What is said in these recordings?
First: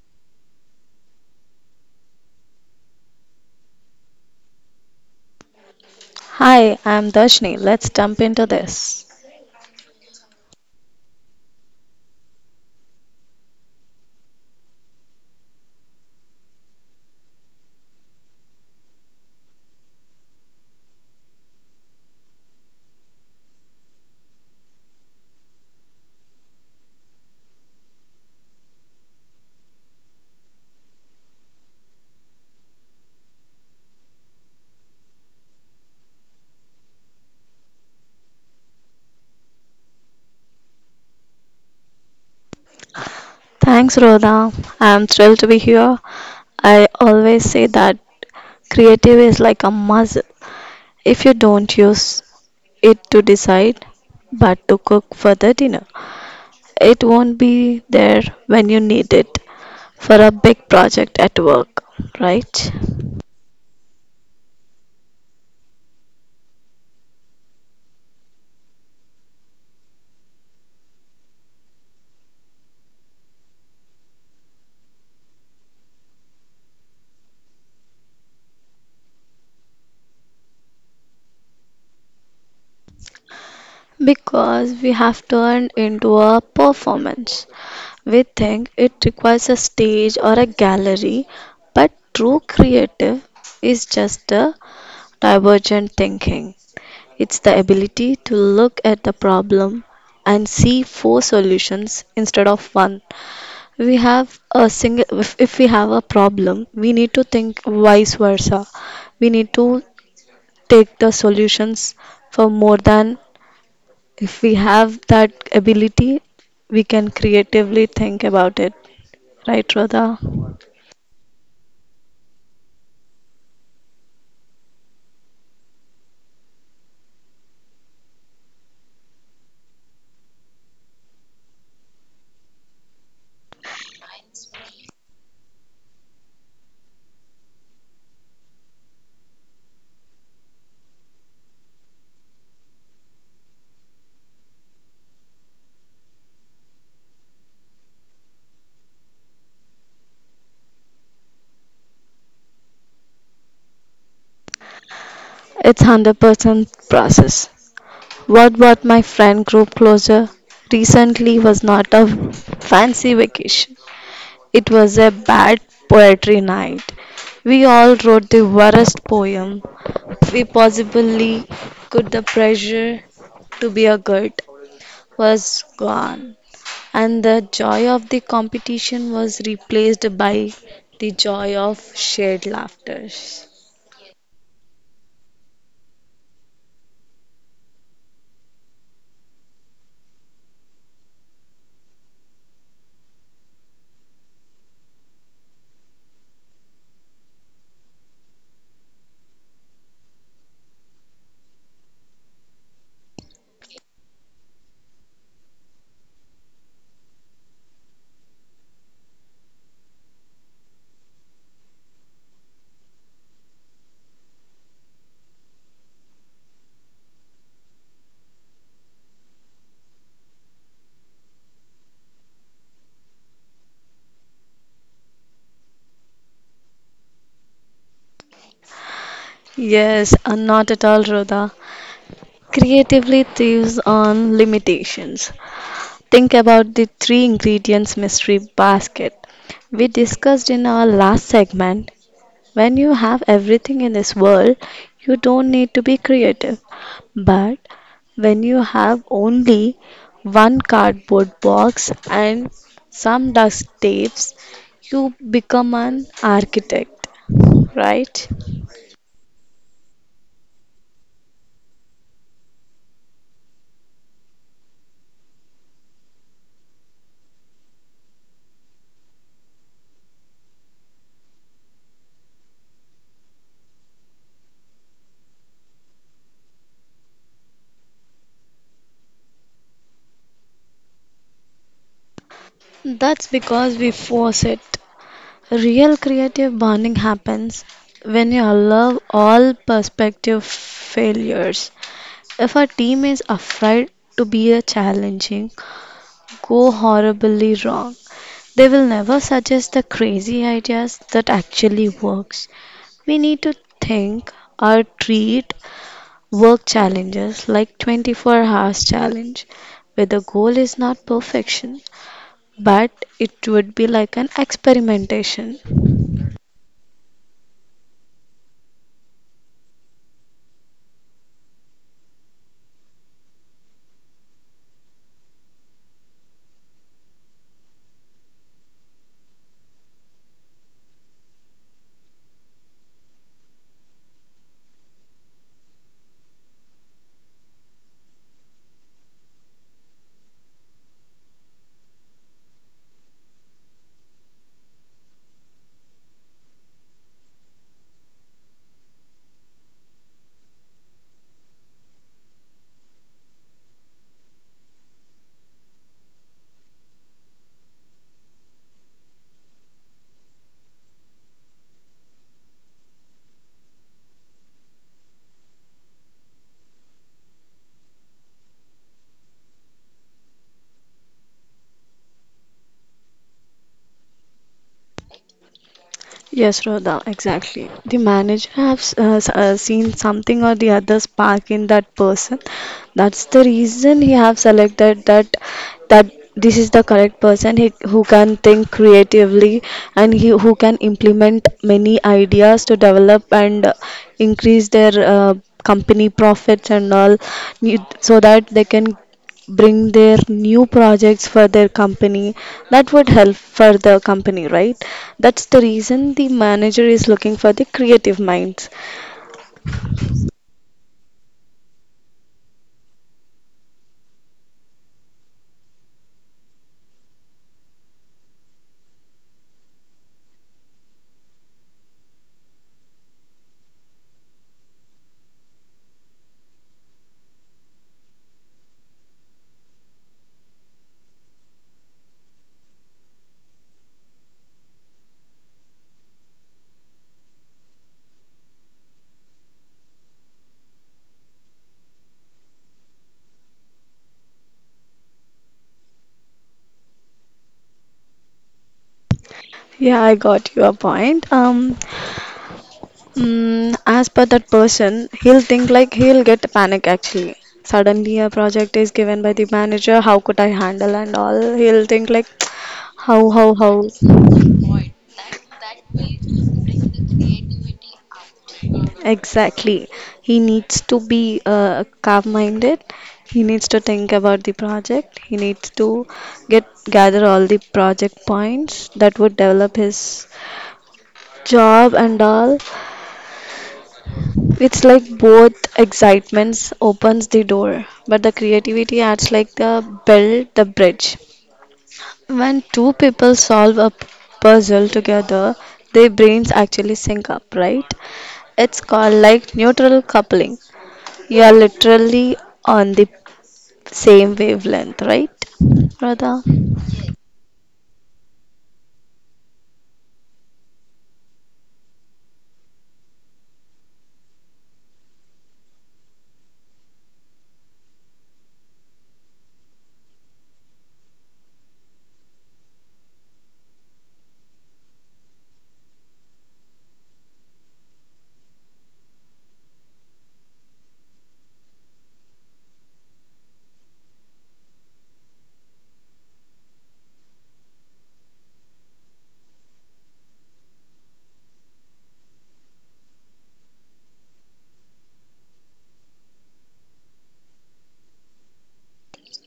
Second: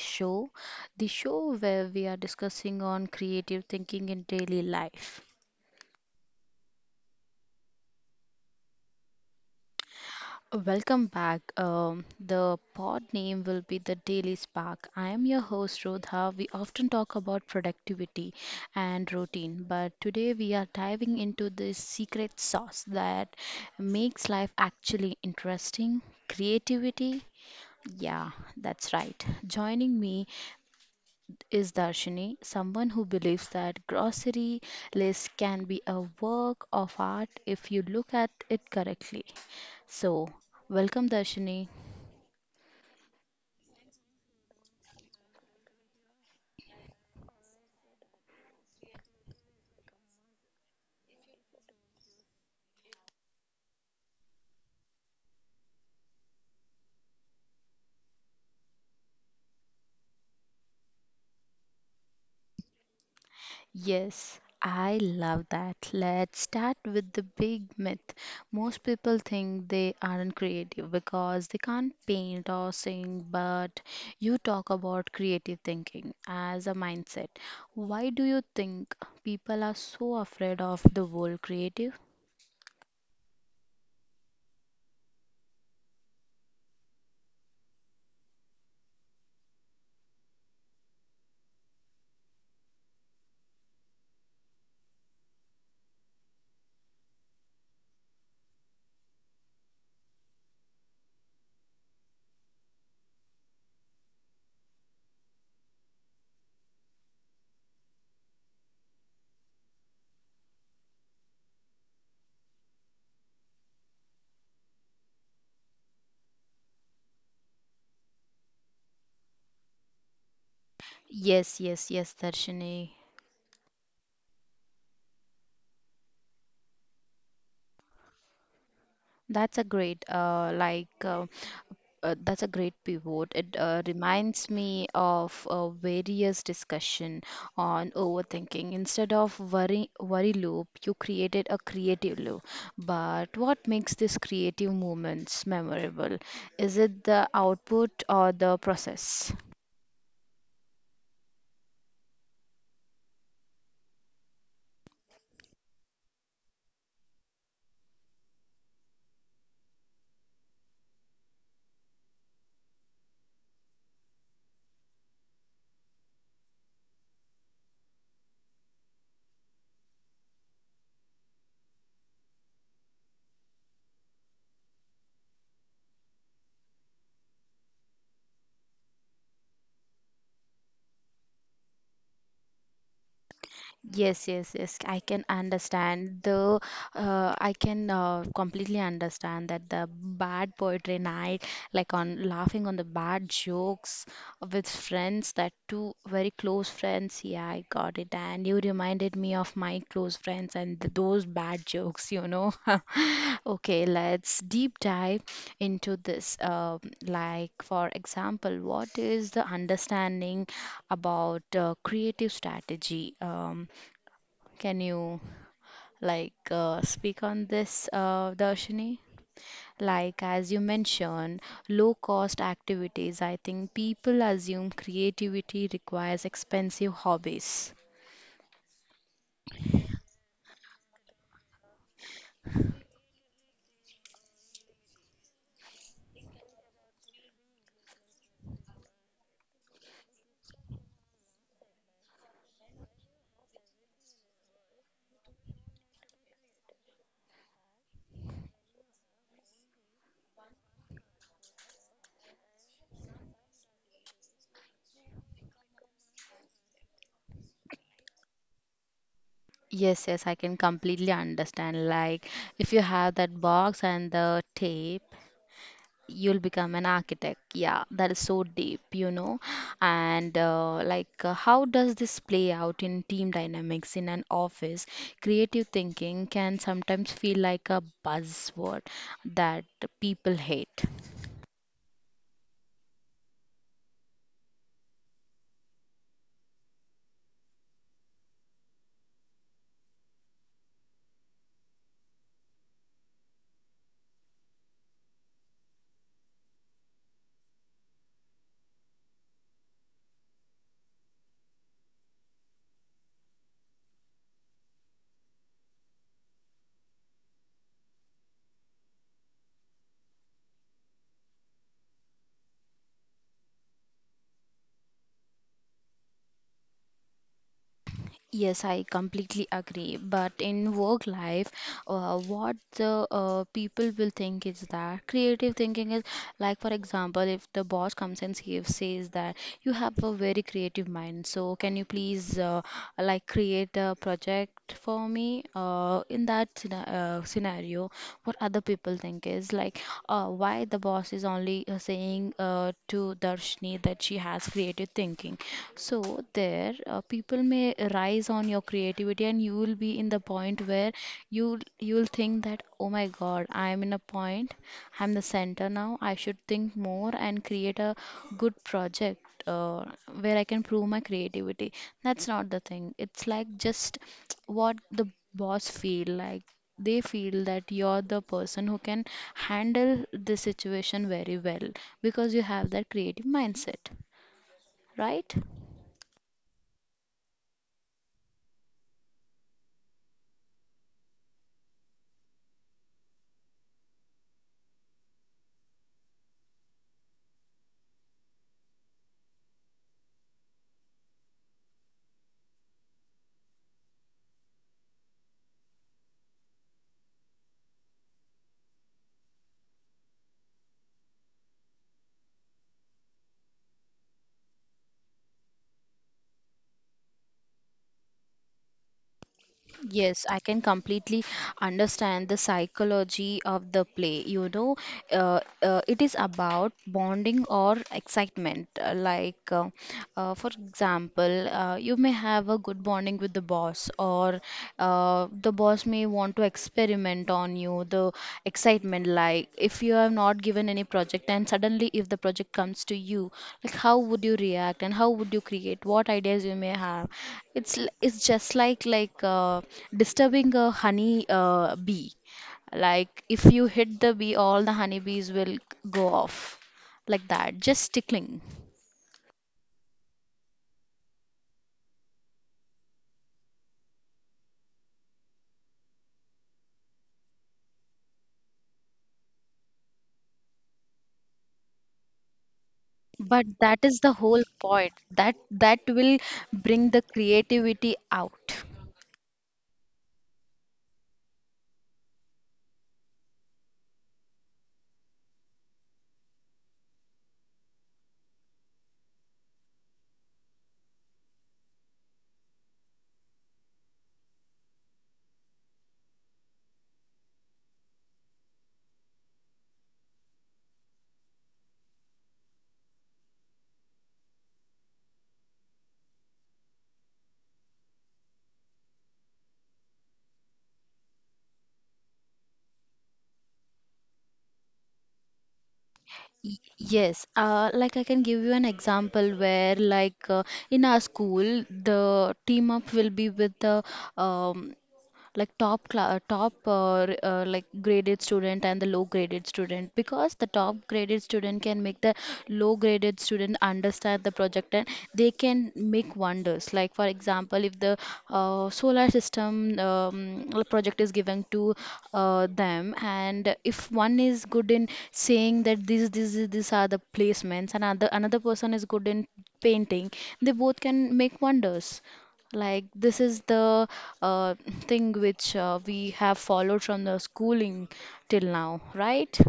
show, the show where we are discussing on creative thinking in daily life. Hi, I'm Darshni. Let's jump into this. Welcome back. The pod name will be the Daily Spark. I am your host Rodha. We often talk about productivity and routine, but today we are diving into the secret sauce that makes life actually interesting: creativity. Yeah, that's right. Joining me is Darshini, someone who believes that grocery list can be a work of art if you look at it correctly. So, welcome Darshini. Thanks, Rhoda. I'm thrilled to be here. I always say that creative is like a muscle. If you don't use it to decide, but to cook for the dinner, it won't be there when you need it for a big project at work, right? Yes, I love that. Let's start with the big myth. Most people think they aren't creative because they can't paint or sing, but you talk about creative thinking as a mindset. Why do you think people are so afraid of the word creative? Because we have turned into a performance. We think it requires a stage or a gallery, but true creative is just a divergent thinking. It's the ability to look at the problem and see four solutions instead of one. We have a single if we have a problem, we need to think vice versa. We need to take the solutions for more than if we have that ability, we can creatively think about it, right, Radha? Yes, yes, yes, Darshini. That's a great, that's a great pivot. It reminds me of a various discussion on overthinking. Instead of worry loop, you created a creative loop. But what makes these creative moments memorable? Is it the output or the process? It's 100% process. What brought my friend group closer recently was not a fancy vacation, it was a bad poetry night. We all wrote the worst poem we possibly could. The pressure to be a good was gone, and the joy of the competition was replaced by the joy of shared laughter. Yes, yes, yes. I can completely understand that the bad poetry night, like on laughing on the bad jokes with friends, that two very close friends. Yeah, I got it. And you reminded me of my close friends and those bad jokes. Okay, let's deep dive into this. Like, for example, what is the understanding about creative strategy? Can you speak on this, Darshini? Like as you mentioned, low cost activities. I think people assume creativity requires expensive hobbies. Yes, not at all, Rhoda. Creatively thieves on limitations. Think about the three ingredients mystery basket we discussed in our last segment. When you have everything in this world, you don't need to be creative. But when you have only one cardboard box and some dust tapes, you become an architect, right? Yes, yes, I can completely understand. Like if you have that box and the tape you'll become an architect. Yeah, that is so deep, you know. And how does this play out in team dynamics in an office? Creative thinking can sometimes feel like a buzzword that people hate. That's because we force it. Real creative bonding happens when you allow all perspective failures. If a team is afraid to be a challenging, go horribly wrong. They will never suggest the crazy ideas that actually works. We need to think or treat work challenges like 24 hours challenge where the goal is not perfection but it would be like an experimentation. Yes, I completely agree. But in work life, what the people will think is that creative thinking is like, for example, if the boss comes and says that you have a very creative mind, so can you please like create a project for me? In that scenario, what other people think is like, why the boss is only saying to Darshni that she has creative thinking. So there, people may rise on your creativity, and you will be in the point where you'll think that, oh my God, I am in a point, I'm the center now. I should think more and create a good project where I can prove my creativity. That's not the thing. It's like just what the boss feel like. They feel that you're the person who can handle the situation very well because you have that creative mindset, right? Yes, Rhoda, exactly. The manager has seen something or the other spark in that person. That's the reason he have selected that this is the correct person he, who can think creatively and he, who can implement many ideas to develop and increase their company profits and all you- so that they can bring their new projects for their company that would help for the company, right? That's the reason the manager is looking for the creative minds. Yes, I can completely understand the psychology of the play. You know, it is about bonding or excitement. For example, you may have a good bonding with the boss, or the boss may want to experiment on you, the excitement, like if you have not given any project and suddenly if the project comes to you, like how would you react and how would you create, what ideas you may have. It's just like disturbing a honey bee. Like if you hit the bee, all the honeybees will go off like that, just tickling. Yeah, I got your point. As per that person, he'll think like he'll get panic actually. Suddenly a project is given by the manager, how could I handle and all he'll think like how But how how that is the whole point. That will bring the creativity out. Exactly. He needs to be calm-minded. He needs to think about the project. He needs to get gather all the project points that would develop his job and all. It's like both excitements opens the door, but the creativity acts like the build the bridge. When two people solve a puzzle together, their brains actually sync up, right? It's called like neutral coupling. You are literally on the same wavelength, right, Radha? Yes, like I can give you an example where, in our school, the team up will be with the um, like top cla top r- like graded student and the low graded student because the top graded student can make the low graded student understand the project and they can make wonders like for example if the solar system project is given to them and if one is good in saying that these are the placements and another person is good in painting they both can make wonders like, this is the uh, thing which we have followed from the schooling till now, right?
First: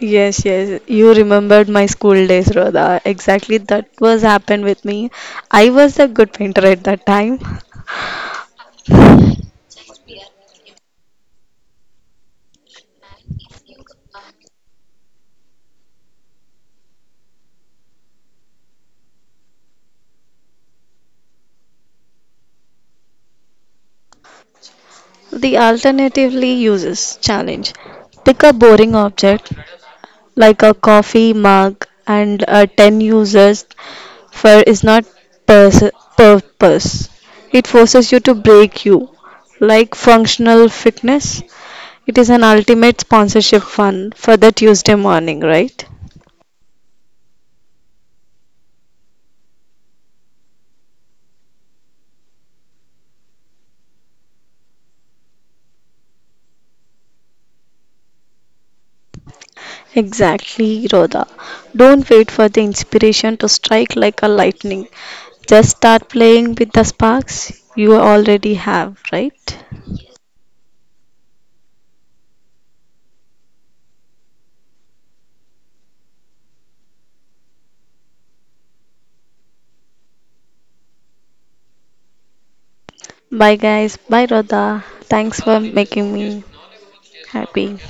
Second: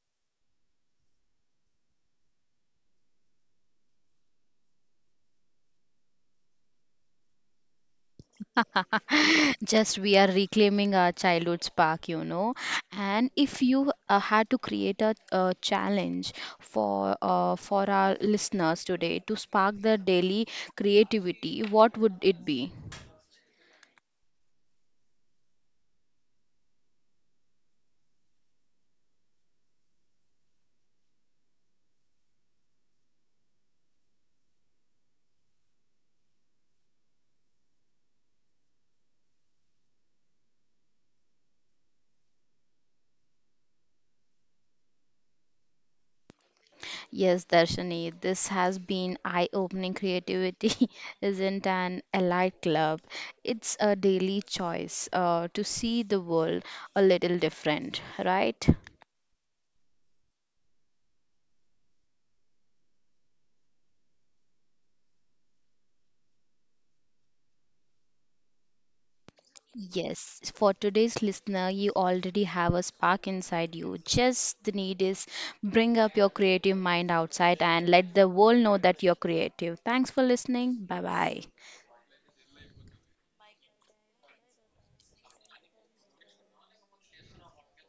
Yes, yes. You remembered my school days, Radha. Exactly that was happened with me. I was a good painter at that time. Just we are reclaiming our childhood spark, you know. And if you had to create a, challenge for our listeners today to spark their daily creativity, what would it be? The alternatively uses challenge. Pick a boring object, like a coffee mug and 10 users for is not pers- purpose. It forces you to break you. Like functional fitness, it is an ultimate sponsorship fund for the Tuesday morning, right? Yes, Darshani, this has been eye-opening creativity isn't an elite club. It's a daily choice to see the world a little different, right? Exactly, Rhoda. Don't wait for the inspiration to strike like a lightning. Just start playing with the sparks you already have, right? Yes, for today's listener, you already have a spark inside you. Just the need is bring up your creative mind outside and let the world know that you're creative. Thanks for listening. Bye bye. Bye, guys. Bye, Rhoda. Thanks for making me happy.